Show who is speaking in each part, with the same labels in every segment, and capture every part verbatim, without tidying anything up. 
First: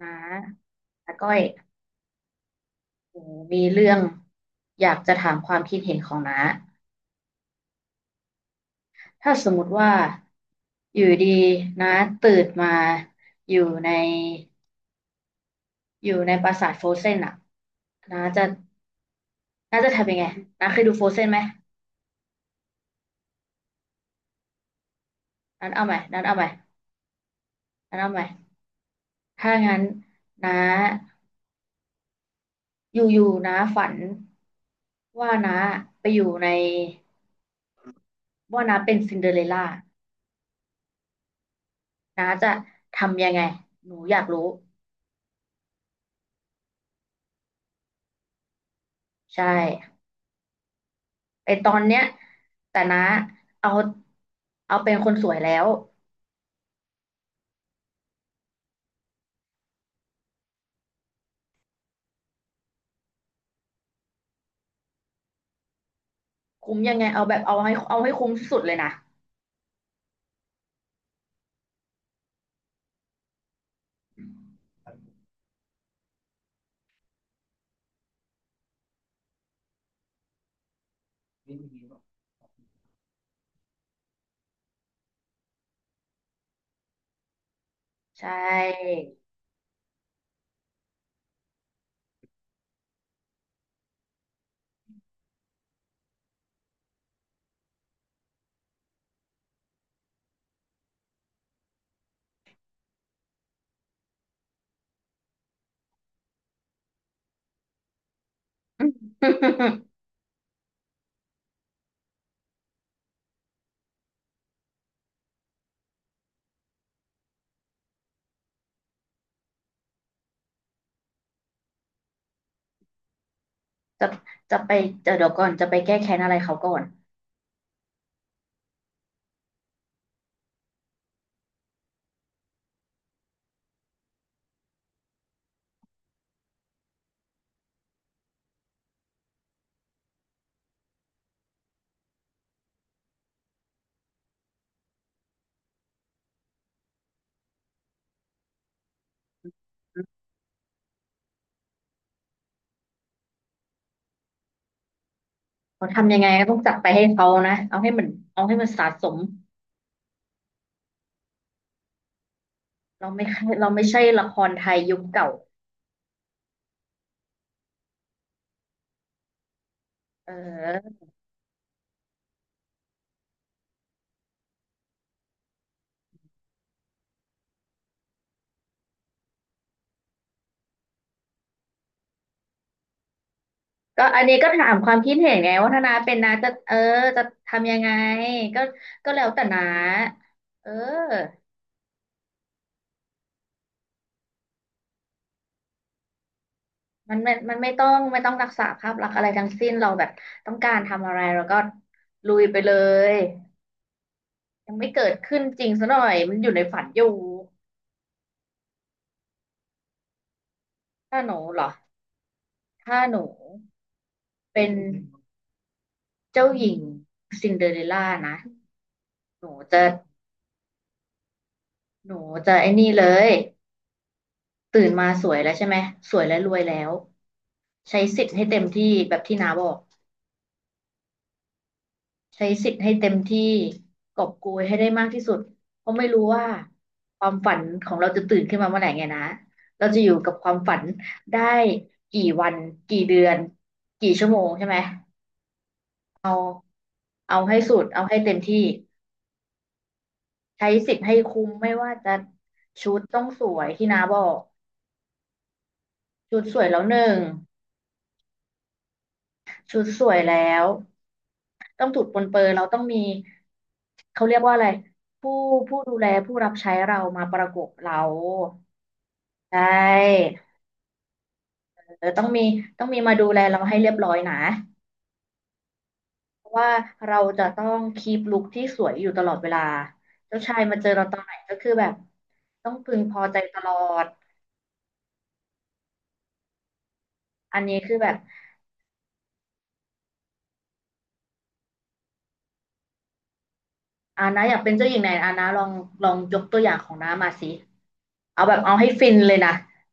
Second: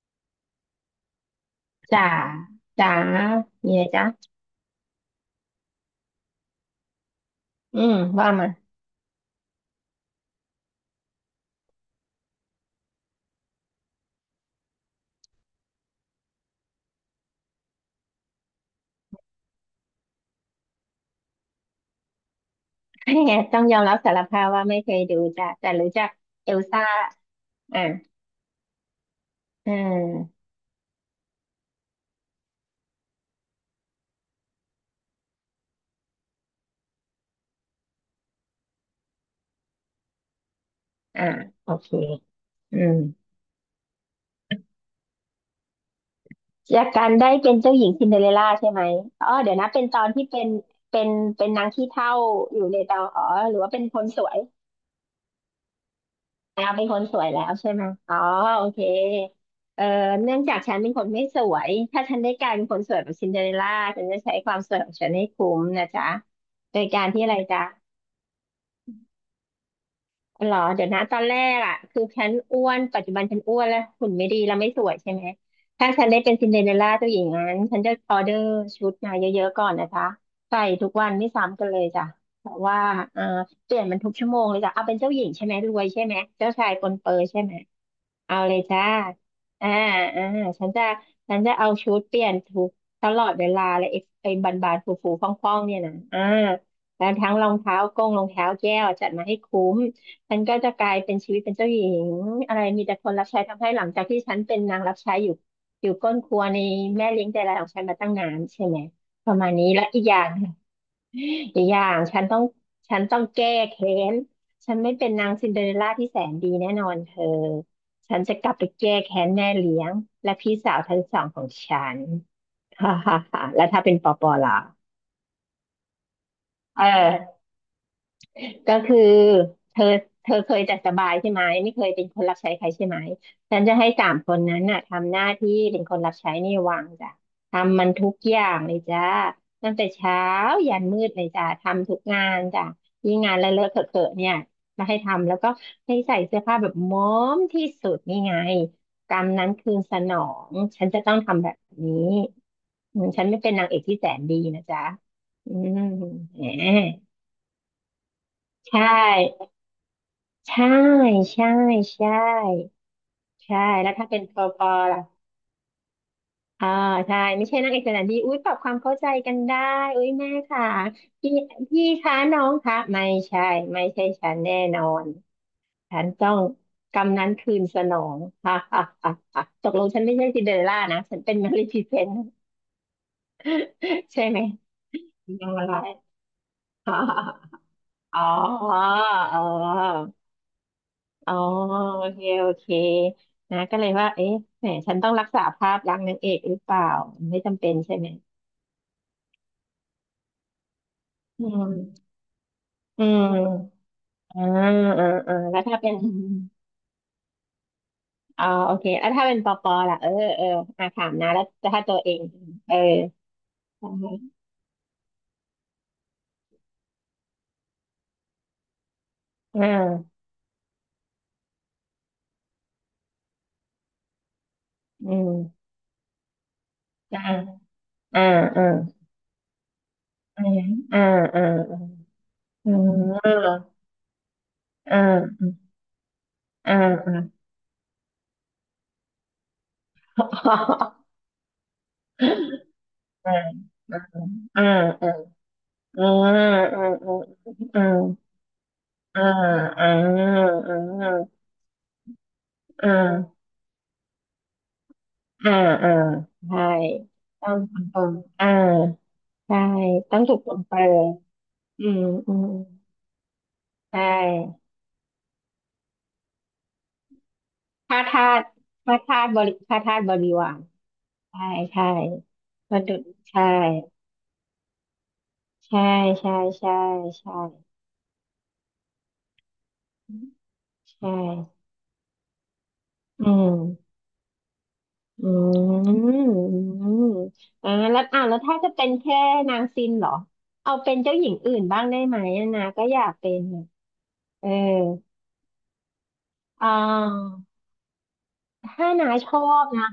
Speaker 1: น้าน้าก้อย
Speaker 2: จ๋าจ๋า
Speaker 1: หนูมี
Speaker 2: มีอะไร
Speaker 1: เรื่อง
Speaker 2: จ๊ะ
Speaker 1: อยากจะถามความคิดเห็นของน้า
Speaker 2: อืมว่ามา
Speaker 1: ถ้าสมมติว่าอยู่ดีน้าตื่นมาอยู่ในอยู่ในปราสาทโฟรเซนอะน้าจะน้าจะทำยังไงน้าเคยดูโฟรเซนไหม
Speaker 2: ต้องยอมรับสารภาพว่าไม่เคยดูจ้ะแต่
Speaker 1: น้าเอา
Speaker 2: รู้
Speaker 1: ใหม่
Speaker 2: จัก
Speaker 1: น้าเอาใหม่
Speaker 2: เอลซ่าอ่า
Speaker 1: น้าเอาใหม่ถ้า
Speaker 2: อื
Speaker 1: งั้น
Speaker 2: ม
Speaker 1: น้าอยู่ๆน้าฝันว่าน้าไปอยู่ในว่าน้าเป็นซินเดอเรลล่า
Speaker 2: อ่าโอเค
Speaker 1: น้าจะ
Speaker 2: อืม
Speaker 1: ทำยังไงหนูอยากรู้
Speaker 2: จากการได้เป็นเจ้าหญิงซินเดอเรลล่าใช่ไหมอ๋อ
Speaker 1: ใช
Speaker 2: เดี๋ยวนะเป็น
Speaker 1: ่
Speaker 2: ตอนที่เป็นเป็นเป็
Speaker 1: ไอ
Speaker 2: นนา
Speaker 1: ต
Speaker 2: ง
Speaker 1: อน
Speaker 2: ขี้
Speaker 1: เนี้ย
Speaker 2: เถ้าอยู่ใน
Speaker 1: แต่นะ
Speaker 2: เตาอ๋อหรือ
Speaker 1: เอา
Speaker 2: ว่าเป็นคนสวย
Speaker 1: เอาเป็นคนสวยแล้ว
Speaker 2: แล้วเป็นคนสวยแล้วใช่ไหมอ๋อโอเคเอ่อเนื่องจากฉันเป็นคนไม่สวยถ้าฉันได้กลายเป็นคนสวยแบบซินเดอเรลล่าฉันจะใช้ความสวยของฉันให้คุ้มนะจ๊ะ
Speaker 1: คุ้
Speaker 2: โด
Speaker 1: ม
Speaker 2: ย
Speaker 1: ยัง
Speaker 2: กา
Speaker 1: ไง
Speaker 2: รที่
Speaker 1: เอา
Speaker 2: อะ
Speaker 1: แบ
Speaker 2: ไร
Speaker 1: บเอา
Speaker 2: จ๊ะ
Speaker 1: ให้เอาให้คุ้มที่สุดเลยนะ
Speaker 2: หรอเดี๋ยวนะตอนแรกอ่ะคือฉันอ้วนปัจจุบันฉันอ้วนแล้วหุ่นไม่ดีแล้วไม่สวยใช่ไหมถ้าฉันได้เป็นซินเดอเรลล่าตัวหญิงนั้นฉันจะออเดอร์ชุดมาเยอะๆก่อนนะจ๊ะใส่ทุกวันไม่ซ้ำกันเลยจ้ะแต่ว่าเอ่อเปลี่ยนมันทุกชั่วโมงเลยจ้ะเอาเป็นเจ้าหญิงใช่ไหมรวยใช่ไหมเจ้าชายปนเปอใช่ไหม
Speaker 1: ใช่
Speaker 2: เอาเลยจ้าอ่าอ่าฉันจะฉันจะเอาชุดเปลี่ยนทุกตลอดเวลาเลยไอ้ไอ้บานบานฟูฟูฟ่องฟ่องๆเนี่ยนะอ่าแล้วทั้งรองเท้ากงรองเท้าแก้วจัดมาให้คุ้ม ฉันก็จะกลายเป็นชีวิตเป็นเจ้าหญิงอะไรมีแต่คนรับใช้ทำให้หลังจากที่ฉันเป็นนางรับใช้อยู่อยู่ก้นครัวในแม่เลี้ยงใจร้ายของฉันมาตั้งนานใช่ไหม ประมาณนี้ และอีกอย่าง อีกอย่างฉันต้องฉันต้องแก้แค้นฉันไม่เป็นนางซินเดอเรลล่าที่แสนดีแน่นอนเธอฉันจะกลับไปแก้แค้นแม่เลี้ยงและพี่สาวทั้งสองของฉัน ฮ่าฮ่าฮ่าแล้วถ้าเป็นป
Speaker 1: จะ
Speaker 2: อปอล่ะ
Speaker 1: จะไปจะเดี๋ยวก่อนจะไปแก้แค้นอะไรเขาก่อ
Speaker 2: เ
Speaker 1: น
Speaker 2: ออ ก็คือเธอเธอเคยจัดสบายใช่ไหมไม่เคยเป็นคนรับใช้ใครใช่ไหมฉันจะให้สามคนนั้นน่ะทำหน้าที่เป็นคนรับใช้ในวังจ้ะทำมันทุกอย่างเลยจ้าตั้งแต่เช้ายันมืดเลยจ้ะทำทุกงานจ้ะยิ่งงานเลอะเลอะเขอะเขอะเนี่ยมาให้ทำแล้วก็ให้ใส่เสื้อผ้าแบบม้อมที่สุดนี่ไงกรรมนั้นคืนสนองฉันจะต้องทำแบบนี้อืมฉันไม่เป็นนางเอกที่แสนดีนะจ๊ะอืม
Speaker 1: เขาทำยังไง
Speaker 2: แห
Speaker 1: ก็ต้องจัดไปให้
Speaker 2: ม
Speaker 1: เขานะเอาให้มันเอาให้มัน
Speaker 2: ใช
Speaker 1: สะสม
Speaker 2: ่ ใช่ใช่ใช่
Speaker 1: เราไม่
Speaker 2: ใช่
Speaker 1: เราไม่
Speaker 2: แล้ว
Speaker 1: ใช่
Speaker 2: ถ้าเป็น
Speaker 1: ละค
Speaker 2: ปอ
Speaker 1: ร
Speaker 2: ป
Speaker 1: ไท
Speaker 2: อ
Speaker 1: ยยุค
Speaker 2: ล่ะ
Speaker 1: เก่า
Speaker 2: อ่าใช่ไม่ใช่นักเอกสถารดีอุ้ยปรับความเข้าใจกันได้อุ้ย
Speaker 1: เ
Speaker 2: แม่ค่ะ
Speaker 1: ออ
Speaker 2: พี่พี่คะน้องคะไม่ใช่ไม่ใช่ฉันแน่นอนฉันต้องกำนั้นคืนสนองฮ่าฮ่าฮ่าฮ่าตกลงฉันไม่ใช่ซินเดอเรลล่านะฉันเป็นมาริฟีเซนต์
Speaker 1: ก็อั
Speaker 2: ใช่
Speaker 1: นนี้
Speaker 2: ไหม
Speaker 1: ก็ถามความคิดเห็นไง
Speaker 2: นางร้า
Speaker 1: ว่าถ้า
Speaker 2: ย
Speaker 1: น้าเป็นน้าจะเออ
Speaker 2: ฮ่าฮ่า
Speaker 1: จะ
Speaker 2: ฮ่า
Speaker 1: ทำยังไง
Speaker 2: อ๋อ
Speaker 1: ก็ก็แล้ว
Speaker 2: อ๋
Speaker 1: แต่น้า
Speaker 2: อ
Speaker 1: เออ
Speaker 2: อ๋อโอเคโอเคนะก็เลยว่าเอ๊ะแหมฉันต้องรักษาภาพลักษณ์นางเอกหรือเปล่า
Speaker 1: มันไม่
Speaker 2: ไม่
Speaker 1: มัน
Speaker 2: จำ
Speaker 1: ไม่
Speaker 2: เป็น
Speaker 1: ต้อ
Speaker 2: ใช่
Speaker 1: ง
Speaker 2: ไหม
Speaker 1: ไม่ต้องรักษาภาพลักษณ์อะไรทั้งสิ้นเราแบบต้องการทำอะไรเรา
Speaker 2: อื
Speaker 1: ก็
Speaker 2: ม
Speaker 1: ลุยไปเล
Speaker 2: อื
Speaker 1: ย
Speaker 2: มอ่า
Speaker 1: ยังไม่
Speaker 2: อ่า
Speaker 1: เกิด
Speaker 2: อ่า
Speaker 1: ขึ้น
Speaker 2: แล้
Speaker 1: จ
Speaker 2: ว
Speaker 1: ริง
Speaker 2: ถ้า
Speaker 1: ซะ
Speaker 2: เป็
Speaker 1: ห
Speaker 2: น
Speaker 1: น่อยมันอยู่ในฝันอยู่
Speaker 2: อ๋อโอเคแล้วถ้าเป็นปอปอล่ะเออเอออ่าถาม
Speaker 1: ถ้าห
Speaker 2: นะ
Speaker 1: นู
Speaker 2: แล้ว
Speaker 1: เหรอ
Speaker 2: ถ้าตัวเองเออ
Speaker 1: ถ้าหนู
Speaker 2: อ่า
Speaker 1: เป็นเจ้าหญิงซินเดอเรลล่านะหนู
Speaker 2: อ่
Speaker 1: จะ
Speaker 2: า
Speaker 1: หนูจะไอ้นี่เลยตื่นมา
Speaker 2: อื
Speaker 1: สวยแล้วใช่
Speaker 2: ม
Speaker 1: ไหมสวยและรวยแล้ว
Speaker 2: อ่า
Speaker 1: ใช้
Speaker 2: อ่า
Speaker 1: สิทธิ์ให้เต็ม
Speaker 2: อ่า
Speaker 1: ที่แบบที่น้าบอก
Speaker 2: อ่าอ่าอ่า
Speaker 1: ใช้สิ
Speaker 2: อื
Speaker 1: ทธิ์ให้เต็
Speaker 2: ม
Speaker 1: มที่
Speaker 2: อ
Speaker 1: กอบโกย
Speaker 2: ่า
Speaker 1: ให้ได้
Speaker 2: อ่า
Speaker 1: มากที่สุดเพราะไม่รู้ว่า
Speaker 2: อ่าอ่า
Speaker 1: ความฝันของเราจะตื่นขึ้นมาเมื่อไหร่ไงนะเราจะอยู่
Speaker 2: อ
Speaker 1: กับความฝันได้กี่วันกี่เดือน
Speaker 2: ่า
Speaker 1: กี่ชั่วโมง
Speaker 2: อ่า
Speaker 1: ใช่ไหม
Speaker 2: อ่าอ่า
Speaker 1: เอา
Speaker 2: อ่า
Speaker 1: เอาให้สุ
Speaker 2: อ่า
Speaker 1: ดเอาให้เต็มที่
Speaker 2: อ่าอ่า
Speaker 1: ใช้สิทธิ์ให้คุ้มไม่ว่าจะ
Speaker 2: อ่
Speaker 1: ชุดต้อง
Speaker 2: า
Speaker 1: สวยที่น้าบอก
Speaker 2: อ่าอ่า
Speaker 1: ชุด
Speaker 2: อ่า
Speaker 1: ส
Speaker 2: ใช่
Speaker 1: วยแล้วหนึ่ง
Speaker 2: ต้องถูกต้องอ่าใช่
Speaker 1: ชุดสว
Speaker 2: ต้
Speaker 1: ย
Speaker 2: องถู
Speaker 1: แล้
Speaker 2: กต้อง
Speaker 1: ว
Speaker 2: ไปอื
Speaker 1: ต้องถู
Speaker 2: ม
Speaker 1: กปรน
Speaker 2: อื
Speaker 1: เปื้
Speaker 2: ม
Speaker 1: อนเราต้องมี
Speaker 2: ใช่
Speaker 1: เขาเรียกว่าอะไรผู้ผู้ดูแลผู้รับใช้เรามาประกบเรา
Speaker 2: ค่าทาสค่าทาสบริ
Speaker 1: ใช
Speaker 2: ค่าทาสบริ
Speaker 1: ่
Speaker 2: วารใช่ใช่
Speaker 1: เออต้องมี
Speaker 2: ป
Speaker 1: ต้
Speaker 2: ระ
Speaker 1: อง
Speaker 2: ดุ
Speaker 1: มี
Speaker 2: ษ
Speaker 1: มาดูแล
Speaker 2: ใช่
Speaker 1: เราให้เรียบร้อยนะ
Speaker 2: ใช่ใช่
Speaker 1: เพราะว่า
Speaker 2: ใช่
Speaker 1: เรา
Speaker 2: ใช่
Speaker 1: จะต้องคีปลุคที่สวยอยู่ตลอดเวลาเจ้าชายมาเจอเรา
Speaker 2: ใช่
Speaker 1: ตอนไหนก็คือแบบต้องพึงพอ
Speaker 2: อื
Speaker 1: ใจตลอ
Speaker 2: ม
Speaker 1: ด
Speaker 2: อืมอืม
Speaker 1: อัน
Speaker 2: อ่า
Speaker 1: นี้คือ
Speaker 2: แล้ว
Speaker 1: แบบ
Speaker 2: อ่าแล้วถ้าจะเป็นแค่นางซินเหรอเอาเป็นเจ้าหญิงอื่นบ้างได้ไหมอะนะก็อยากเป็นอะ
Speaker 1: อานะ
Speaker 2: เออ
Speaker 1: อยากเป็นเจ้าหญิงไหนอานะลองลองยกตัวอ
Speaker 2: อ่
Speaker 1: ย่างของน้ามา
Speaker 2: า
Speaker 1: สิเอาแบบเอาให้
Speaker 2: ถ้า
Speaker 1: ฟิ
Speaker 2: นา
Speaker 1: น
Speaker 2: ช
Speaker 1: เลย
Speaker 2: อ
Speaker 1: นะ
Speaker 2: บนะ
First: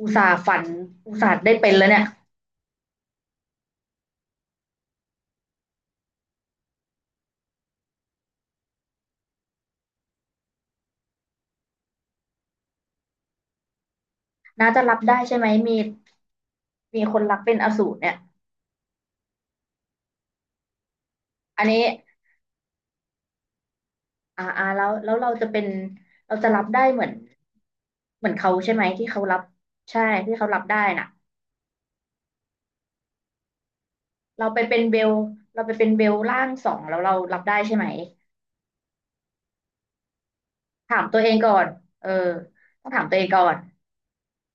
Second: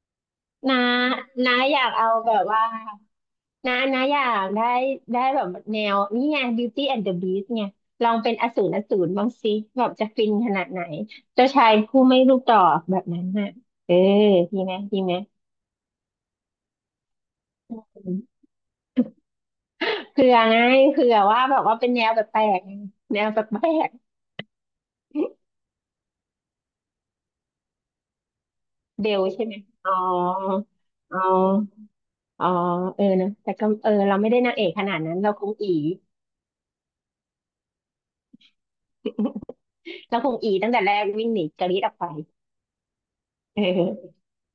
Speaker 1: อุตส่าห์ฝัน
Speaker 2: นา
Speaker 1: อุตส่าห์ได้
Speaker 2: นา
Speaker 1: เป็น
Speaker 2: อ
Speaker 1: แล้
Speaker 2: ยา
Speaker 1: ว
Speaker 2: ก
Speaker 1: เนี่ย
Speaker 2: เอาแบบว่านานาอยากได้ได้แบบแนวนี่ไง Beauty and the Beast ไงลองเป็นอสูรอสูรบ้างสิแบบจะฟินขนาดไหนเจ้าชายผู้ไม่รูปดอกแบบนั้นน่ะเออดี
Speaker 1: น้า
Speaker 2: ไหม
Speaker 1: จะรั
Speaker 2: ดี
Speaker 1: บ
Speaker 2: ไหม
Speaker 1: ได้ใช่ไหมมีมีคนรักเป็นอสูรเนี่ย
Speaker 2: เผื่อไงเผื่อว่าแบ
Speaker 1: อั
Speaker 2: บ
Speaker 1: น
Speaker 2: ว่า
Speaker 1: นี้
Speaker 2: เป็นแนวแปลกๆแนวแปลก
Speaker 1: อ่าอ่าแล้วแล้วเราจะเป็นเราจะรับได้เหมือนเหมือนเขาใช่ไหม
Speaker 2: ๆ
Speaker 1: ที่
Speaker 2: เบ
Speaker 1: เขา
Speaker 2: ล
Speaker 1: รับ
Speaker 2: ใช่ไหมอ๋อ
Speaker 1: ใช่ที่เขารับได้น่ะ
Speaker 2: อ๋ออ๋อเออนะแต่ก็เออเราไม่ได้
Speaker 1: เรา
Speaker 2: นาง
Speaker 1: ไป
Speaker 2: เอก
Speaker 1: เป็
Speaker 2: ข
Speaker 1: น
Speaker 2: นา
Speaker 1: เบ
Speaker 2: ด
Speaker 1: ล
Speaker 2: นั้นเราคง
Speaker 1: เรา
Speaker 2: อี
Speaker 1: ไปเป็นเบลล่างสองแล้วเรารับได้ใช่ไหม
Speaker 2: เราคงอีตั้งแต่แร
Speaker 1: ถาม
Speaker 2: ก
Speaker 1: ตัว
Speaker 2: วิ่
Speaker 1: เอ
Speaker 2: ง
Speaker 1: ง
Speaker 2: หนี
Speaker 1: ก่อ
Speaker 2: ก
Speaker 1: น
Speaker 2: รี๊ดออก
Speaker 1: เอ
Speaker 2: ไป
Speaker 1: อต้องถามตัวเองก่อน
Speaker 2: เออ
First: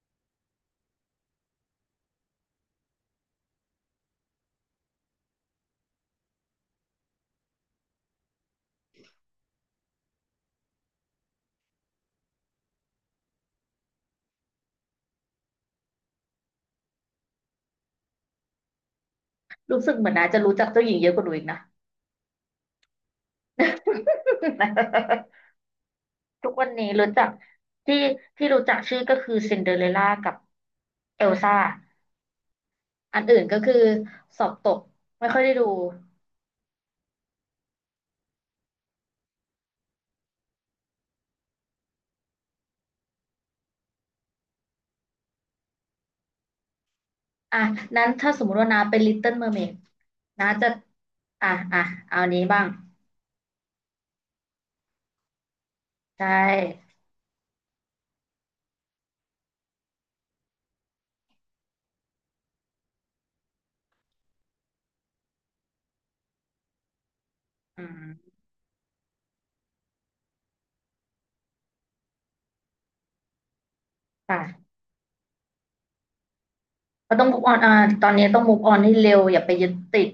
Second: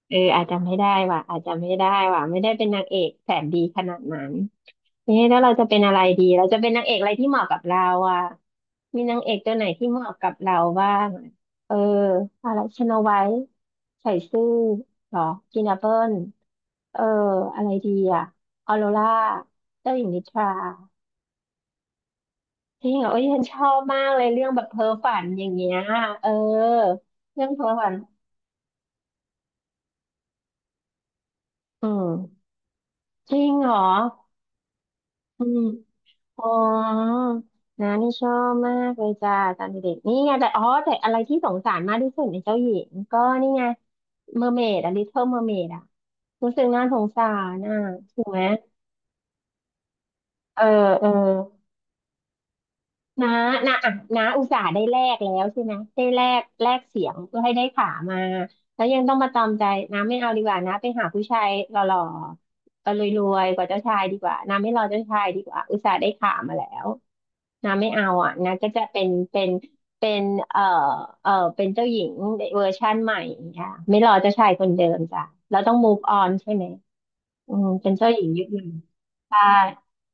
Speaker 2: เอออาจจะไม่ได้ว่ะอาจจะไม่ได้ว่ะไม่ได้เป็นนางเอกแสนดีขนาดนั้น นี่แล้วเราจะเป็นอะไรดีเราจะเป็นนางเอกอะไรที่เหมาะกับเราอ่ะมีนางเอกตัวไหนที่เหมาะกับเราบ้างอะเอออะไรชโนไวท์ใส่ซื่อหรอกินแอปเปิลเอออะไรดีอ่ะออโรรา
Speaker 1: รู้สึ
Speaker 2: เจ้า
Speaker 1: ก
Speaker 2: ห
Speaker 1: เห
Speaker 2: ญิ
Speaker 1: มื
Speaker 2: ง
Speaker 1: อน
Speaker 2: นิ
Speaker 1: นะ
Speaker 2: ท
Speaker 1: จะ
Speaker 2: รา
Speaker 1: รู้จักเจ้าหญิงเยอะกว่าหนูอีกนะ
Speaker 2: จริงเหรอโอ้ยฉันชอบมากเลยเรื่องแบบเพ้อฝัน อย่างเงี้ยเออ
Speaker 1: ทุกวันนี้รู้จัก
Speaker 2: เรื่องเพ้อฝัน
Speaker 1: ที่ที่รู้จักชื่อก็คือซินเดอเรลล่ากับเอลซ่า
Speaker 2: อืม
Speaker 1: อัน
Speaker 2: จ
Speaker 1: อื่น
Speaker 2: ริง
Speaker 1: ก็
Speaker 2: เห
Speaker 1: คื
Speaker 2: ร
Speaker 1: อ
Speaker 2: อ
Speaker 1: สอบตกไม่ค่อย
Speaker 2: อื
Speaker 1: ได้
Speaker 2: ม
Speaker 1: ดู
Speaker 2: อ๋อนานี่ชอบมากเลยจ้าตอนเด็กๆนี่ไงแต่อ๋อแต่อะไรที่สงสารมากที่สุดในเจ้าหญิงก็นี่ไงเมอร์เมดอะลิ t เ l ิ m ลเมอร์เมดอะรู้สึกน่าสงสาร
Speaker 1: อ่ะ
Speaker 2: อ่ะ
Speaker 1: นั้น
Speaker 2: ถูก
Speaker 1: ถ้าส
Speaker 2: ไหม
Speaker 1: มมติว่านาเป็นลิตเติ้ลเมอร์เมดนา
Speaker 2: เออ
Speaker 1: จะ
Speaker 2: เออ
Speaker 1: อ่ะอ่ะเอานี้บ้าง
Speaker 2: น้าน้าอ่ะน้าอุตส่าห์ได้แลกแล้วใช่ไหมได้
Speaker 1: ใช
Speaker 2: แลกแลก
Speaker 1: ่
Speaker 2: เสียงเพื่อให้ได้ขามาแล้วยังต้องมาตอมใจน้าไม่เอาดีกว่าน้าไปหาผู้ชายหล่อๆก็รวยๆกว่าเจ้าชายดีกว่าน้าไม่รอเจ้าชายดีกว่าอุตส่าห์ได้ขามาแล้วน้า
Speaker 1: อื
Speaker 2: ไม่เอา
Speaker 1: ม
Speaker 2: อ่ะน้าก็จะเป็นเป็นเป็นเอ่อเอ่อเป็นเจ้าหญิงเวอร์ชั่นใหม่ค่ะไม่รอเจ้าชายค
Speaker 1: ค่ะ
Speaker 2: นเดิมจ้ะเราต้อง move on ใช่ไหม
Speaker 1: ก็ต้อง move
Speaker 2: อื
Speaker 1: on
Speaker 2: ม
Speaker 1: อ่า
Speaker 2: เป็น
Speaker 1: ตอ
Speaker 2: เจ้า
Speaker 1: น
Speaker 2: หญิ
Speaker 1: นี้
Speaker 2: ง
Speaker 1: ต้อ
Speaker 2: ยุ
Speaker 1: ง
Speaker 2: คให
Speaker 1: move
Speaker 2: ม่
Speaker 1: on ให้เร็วอ
Speaker 2: ใช่
Speaker 1: ย่าไปยึดติด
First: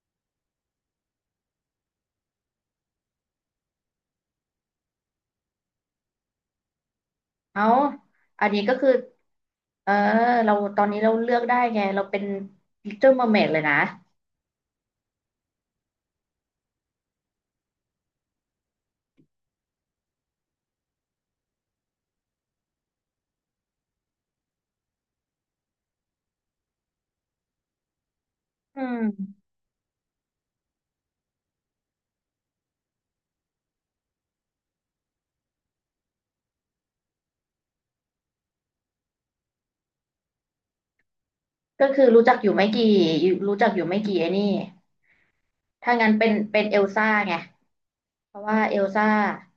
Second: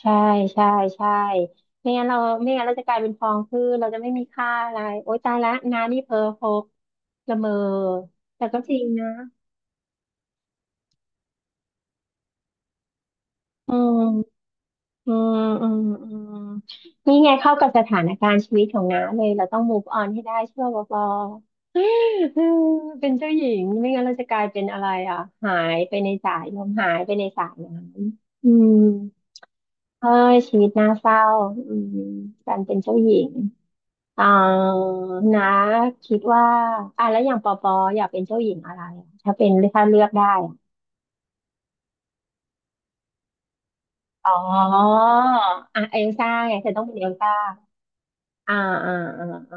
Speaker 2: ใช่ใช่ใช่ไม่งั้นเราไม่งั้นเราจะกลายเป็นฟองคือเราจะไม่มีค่าอะไรโอ๊ยตายละนานี่เพอร์พกละเมอ
Speaker 1: เอา
Speaker 2: แต่
Speaker 1: อัน
Speaker 2: ก็
Speaker 1: นี้
Speaker 2: จ
Speaker 1: ก็
Speaker 2: ริง
Speaker 1: คือ
Speaker 2: นะ
Speaker 1: เออเราตอนนี้เราเลือกได้ไง เราเป็น Little Mermaid เลย
Speaker 2: อื
Speaker 1: นะ
Speaker 2: มอืมอืมอืมนี่ไงเข้ากับสถานการณ์ชีวิตของน้าเลยเราต้อง move on ให้ได้เชื่อวอปออืมเป็นเจ้าหญิงไม่งั้นเราจะกลายเป็นอะไรอ่ะหายไปในสายลมหายไปในสายน้ำอืม
Speaker 1: อืม
Speaker 2: เอ้ยชีวิตน่าเศร้าอืมการเป็นเจ้าหญิง อ๋อนะคิดว่าอ่ะแล้วอย่างปอปออยากเป็นเจ้าหญิงอะไรอะถ้าเป็นถ้าเลือกได้อะ
Speaker 1: ก็คือรู้จักอยู่ไม่กี่อยู่รู้จักอยู่ไม่กี่ไอ้
Speaker 2: อ๋อ
Speaker 1: นี่
Speaker 2: อ่ะ
Speaker 1: ถ้า
Speaker 2: เอ
Speaker 1: งั้
Speaker 2: ล
Speaker 1: นเป็
Speaker 2: ซ่า
Speaker 1: น
Speaker 2: ไง
Speaker 1: เป็น
Speaker 2: เธอ
Speaker 1: เอ
Speaker 2: ต้อ
Speaker 1: ล
Speaker 2: งเป็นเอ
Speaker 1: ซ่า
Speaker 2: ลซ่า
Speaker 1: ไง เพราะ
Speaker 2: อ่า
Speaker 1: ว่าเอล
Speaker 2: อ่า
Speaker 1: ซ่า
Speaker 2: อ่าอ่า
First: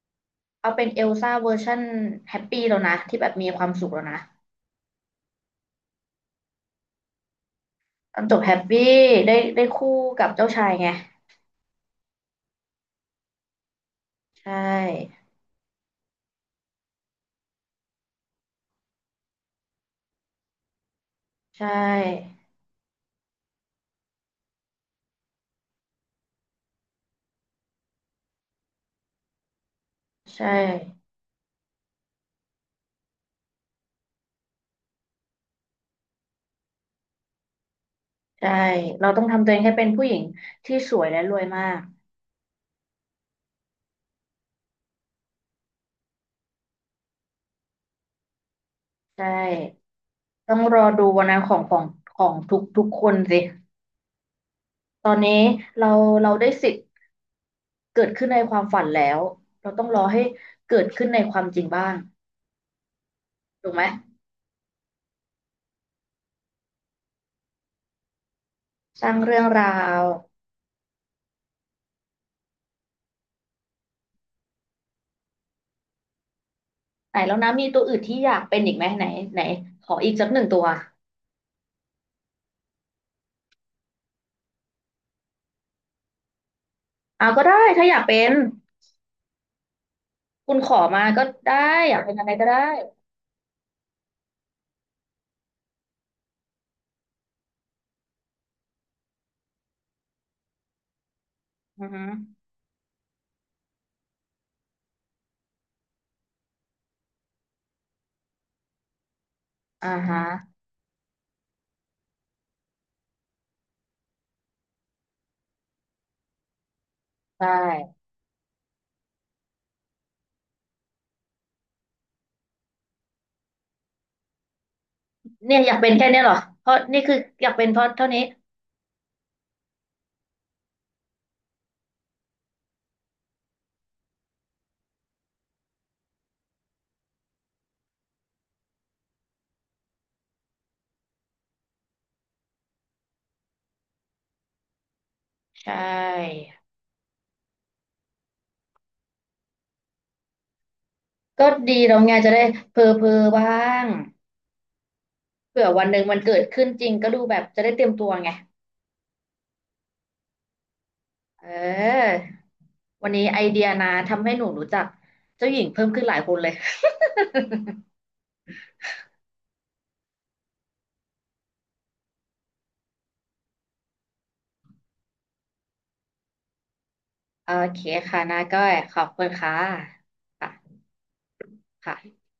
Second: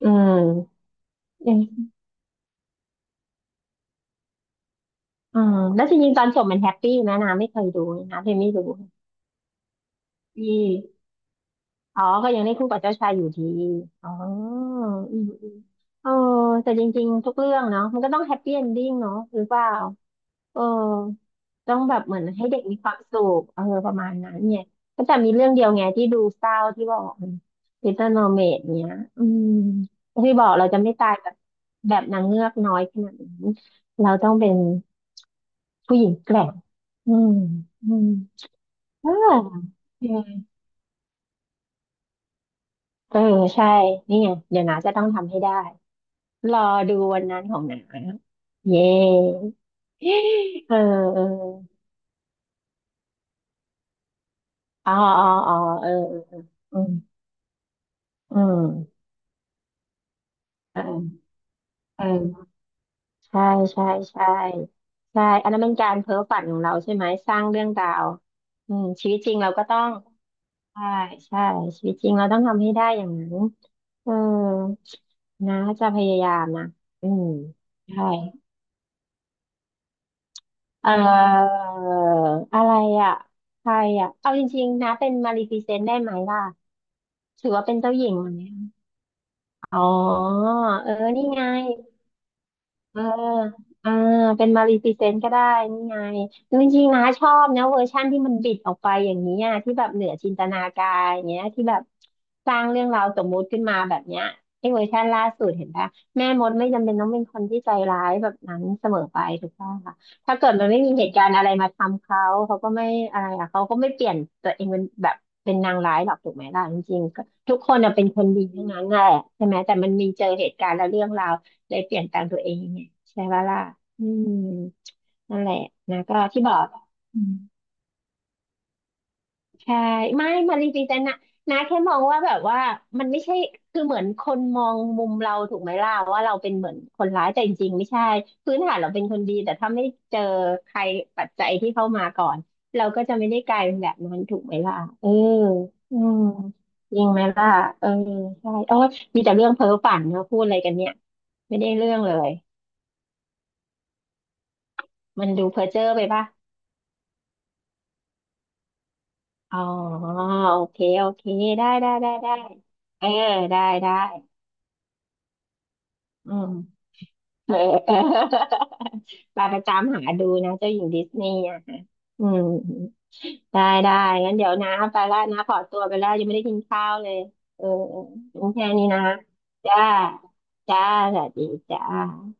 Speaker 2: อืม
Speaker 1: เอาเป็นเอลซ่าเว
Speaker 2: อื
Speaker 1: อร์ชัน
Speaker 2: ม
Speaker 1: แฮปปี้แล้วนะ ที่แบบมีความสุขแล้วนะ
Speaker 2: อืมแล้วจริงๆตอนจบมันแฮปปี้ไหมนะไม่เคยดูเลย
Speaker 1: ต
Speaker 2: นะ
Speaker 1: อน
Speaker 2: เธ
Speaker 1: จ
Speaker 2: อ
Speaker 1: บ
Speaker 2: ไม่
Speaker 1: แฮป
Speaker 2: รู้
Speaker 1: ปี้ได้ได้คู่กับ
Speaker 2: ด
Speaker 1: เจ้าชายไง
Speaker 2: ีอ๋อก็ยังได้คู่กับเจ้าชายอยู่ดีอ๋อ
Speaker 1: ใช่
Speaker 2: อืมอืมเออแต่จริงๆทุกเรื่องเนาะมันก็ต้องแฮปปี้เอนดิ้งเนาะหรือเปล่า เออ
Speaker 1: ใช
Speaker 2: ต้องแบบเหมือน
Speaker 1: ่
Speaker 2: ให้เด็กมีความสุขเออประมาณนั้นเนี่ยก็แต่มีเรื่องเดียวไงที่ดูเศร้าที่บอกลิตเติ้ลโมอร์เมดเนี้ยอืมที่บ
Speaker 1: ใช่
Speaker 2: อกเราจะไม่ตายแบบแบบนางเงือกน้อยขนาดนั้นเราต้องเป็นผู้หญิงแกร่งอืมอืม
Speaker 1: ใช่
Speaker 2: เอ
Speaker 1: เรา
Speaker 2: อ
Speaker 1: ต้องทำตัวเองให้เป็น
Speaker 2: เอ
Speaker 1: ผู้หญิง
Speaker 2: อ
Speaker 1: ที่สวยและรวยมาก
Speaker 2: เออใช่นี่ไงเดี๋ยวนาจะต้องทำให้ได้รอดูวันนั้นของหนาเย้
Speaker 1: ใช่ต้อง
Speaker 2: เอ
Speaker 1: ร
Speaker 2: อ
Speaker 1: อดู
Speaker 2: เออ
Speaker 1: วันนั้นของของของทุกทุกคนสิ
Speaker 2: อ๋อ
Speaker 1: ตอน
Speaker 2: อ๋อ
Speaker 1: นี้
Speaker 2: อ๋อเออ
Speaker 1: เรา
Speaker 2: เออ
Speaker 1: เรา
Speaker 2: เออ
Speaker 1: ได้สิท
Speaker 2: อื
Speaker 1: ธิ์
Speaker 2: ม
Speaker 1: เกิดขึ้น
Speaker 2: อื
Speaker 1: ในความฝัน
Speaker 2: ม
Speaker 1: แล้วเราต้องรอให้
Speaker 2: เอ
Speaker 1: เกิดขึ้นใน
Speaker 2: อ
Speaker 1: ความจริงบ้าง
Speaker 2: เออใช่
Speaker 1: ถูกไหม
Speaker 2: ใช่ใช่ใช่อันนั้นเป็นการเพ้อฝันของเราใช่ไหมสร้างเรื่องราวอืม
Speaker 1: ส
Speaker 2: ชี
Speaker 1: ร้า
Speaker 2: วิ
Speaker 1: ง
Speaker 2: ตจริ
Speaker 1: เรื่
Speaker 2: ง
Speaker 1: อง
Speaker 2: เราก็
Speaker 1: รา
Speaker 2: ต้อง
Speaker 1: ว
Speaker 2: ใช่ใช่ชีวิตจริงเราต้องทำให้ได้อย่างนั้นเออนะจะพยายามนะอื
Speaker 1: ไหน
Speaker 2: ม
Speaker 1: แล้วนะมีตัวอื่น
Speaker 2: ใช่
Speaker 1: ที่อยากเป็นอีกไหมไหนไหนขออีกสักหนึ่งตัว
Speaker 2: เอ่ออะไรอ่ะใครอ่ะเอาจริงๆนะเป็นมาลีฟิเซนต์ได้ไหมล่ะ
Speaker 1: เอาก็
Speaker 2: ถือ
Speaker 1: ได้
Speaker 2: ว่าเป็น
Speaker 1: ถ้า
Speaker 2: เจ้า
Speaker 1: อยาก
Speaker 2: หญิง
Speaker 1: เป็
Speaker 2: ไหม
Speaker 1: น
Speaker 2: อ๋อ
Speaker 1: คุณขอ
Speaker 2: เออ
Speaker 1: มาก็
Speaker 2: นี่ไง
Speaker 1: ได้ อยากเป็นอะไรก็ได้
Speaker 2: เอออ่าเป็นมารีพรีเซนต์ก็ได้นี่ไงจริงๆนะชอบนะเวอร์ชั่นที่มันบิดออกไปอย่างนี้อะที่แบบเหนือจินตนาการอย่างเงี้ยที่แบ
Speaker 1: อื
Speaker 2: บ
Speaker 1: อฮึ
Speaker 2: สร้างเรื่องราวสมมุติขึ้นมาแบบเนี้ยไอ้เวอร์ชันล่าสุดเห็นปะแม่มดไม่จำเป็นต้องเป็นคนที่ใจร้ายแบบนั้นเสมอไปถูกต้อง
Speaker 1: อ่า
Speaker 2: ค่ะ
Speaker 1: ฮะ
Speaker 2: ถ้าเกิดมันไม่มีเหตุการณ์อะไรมาทำเขาเขาก็ไม่อะไรอ่ะเขาก็ไม่เปลี่ยนตัวเองเป็นแบบเป็นนางร้ายหรอกถูกไหมล่ะจริงๆก็
Speaker 1: ได
Speaker 2: ทุกคนอะ
Speaker 1: ้
Speaker 2: เป็นคนดีทั้งนั้นแหละใช่ไหมแต่มันมีเจอเหตุการณ์และเรื่องราว เลยเปลี่ยนแปลงตัวเองไงใช่ปะล่ะอืมนั่นแหละ
Speaker 1: เนี่ยอยากเป็น
Speaker 2: นะ
Speaker 1: แค่
Speaker 2: ก็
Speaker 1: เนี้ยเหรอ
Speaker 2: ที่บอ
Speaker 1: เพ
Speaker 2: ก
Speaker 1: ราะนี่คือ
Speaker 2: อืม
Speaker 1: อยากเป็นเพราะเท่านี้
Speaker 2: ใช่ไม่มาจริงๆแต่นะนะแค่มองว่าแบบว่ามันไม่ใช่คือเหมือนคนมองมุมเราถูกไหมล่ะว่าเราเป็นเหมือนคนร้ายแต่จริงๆไม่ใช่พื้นฐานเราเป็นคนดีแต่ถ้าไม่เจอใครปัจจัยที่เข้ามาก่อนเราก็จะไม่ได้กลายเป็นแบบนั้นถูกไหมล่ะเออ
Speaker 1: ใช
Speaker 2: อืม
Speaker 1: ่
Speaker 2: จริงไหมล่ะเออใช่โอ้ยมีแต่เรื่องเพ้อฝันเนอะพูดอะไรกันเนี่ย
Speaker 1: ก็
Speaker 2: ไม่ได้
Speaker 1: ดี
Speaker 2: เรื่อ
Speaker 1: เลา
Speaker 2: ง
Speaker 1: ไง
Speaker 2: เล
Speaker 1: จะ
Speaker 2: ย
Speaker 1: ได้เพอเพอบ้าง
Speaker 2: มันดูเพ้
Speaker 1: เผื่
Speaker 2: อ
Speaker 1: อ
Speaker 2: เจ้
Speaker 1: วัน
Speaker 2: อ
Speaker 1: ห
Speaker 2: ไป
Speaker 1: นึ่งมัน
Speaker 2: ป่ะ
Speaker 1: เกิดขึ้นจริงก็ดูแบบจะได้เตรียมตัวไง
Speaker 2: อ๋อโอเคโอเค
Speaker 1: เ
Speaker 2: ได้ได้ได้
Speaker 1: ออ
Speaker 2: ได้เอ
Speaker 1: วั
Speaker 2: อ
Speaker 1: นนี้ไอ
Speaker 2: ได้
Speaker 1: เดียนะ
Speaker 2: ได้
Speaker 1: ทำให้หนูรู้จักเจ้าหญิงเพิ่มขึ้นหลายค
Speaker 2: อื
Speaker 1: นเล
Speaker 2: ม
Speaker 1: ย
Speaker 2: เออ เออไปไประจำหาดูนะเจ้าหญิงดิสนีย์อะค่ะอืมได้ได้งั้นเดี๋ยวนะไปแล้วนะขอตัวไปแล้วยังไม่ได้กินข้าวเลย
Speaker 1: โอ
Speaker 2: เออ
Speaker 1: เค
Speaker 2: เอ
Speaker 1: ค่ะนา
Speaker 2: องั้น
Speaker 1: ก้อ
Speaker 2: แค่
Speaker 1: ย
Speaker 2: นี้
Speaker 1: ขอ
Speaker 2: นะ
Speaker 1: บคุณค่ะ
Speaker 2: จ้า
Speaker 1: ค่ะ
Speaker 2: จ้าสวัสดีจ้า
Speaker 1: ค่ะ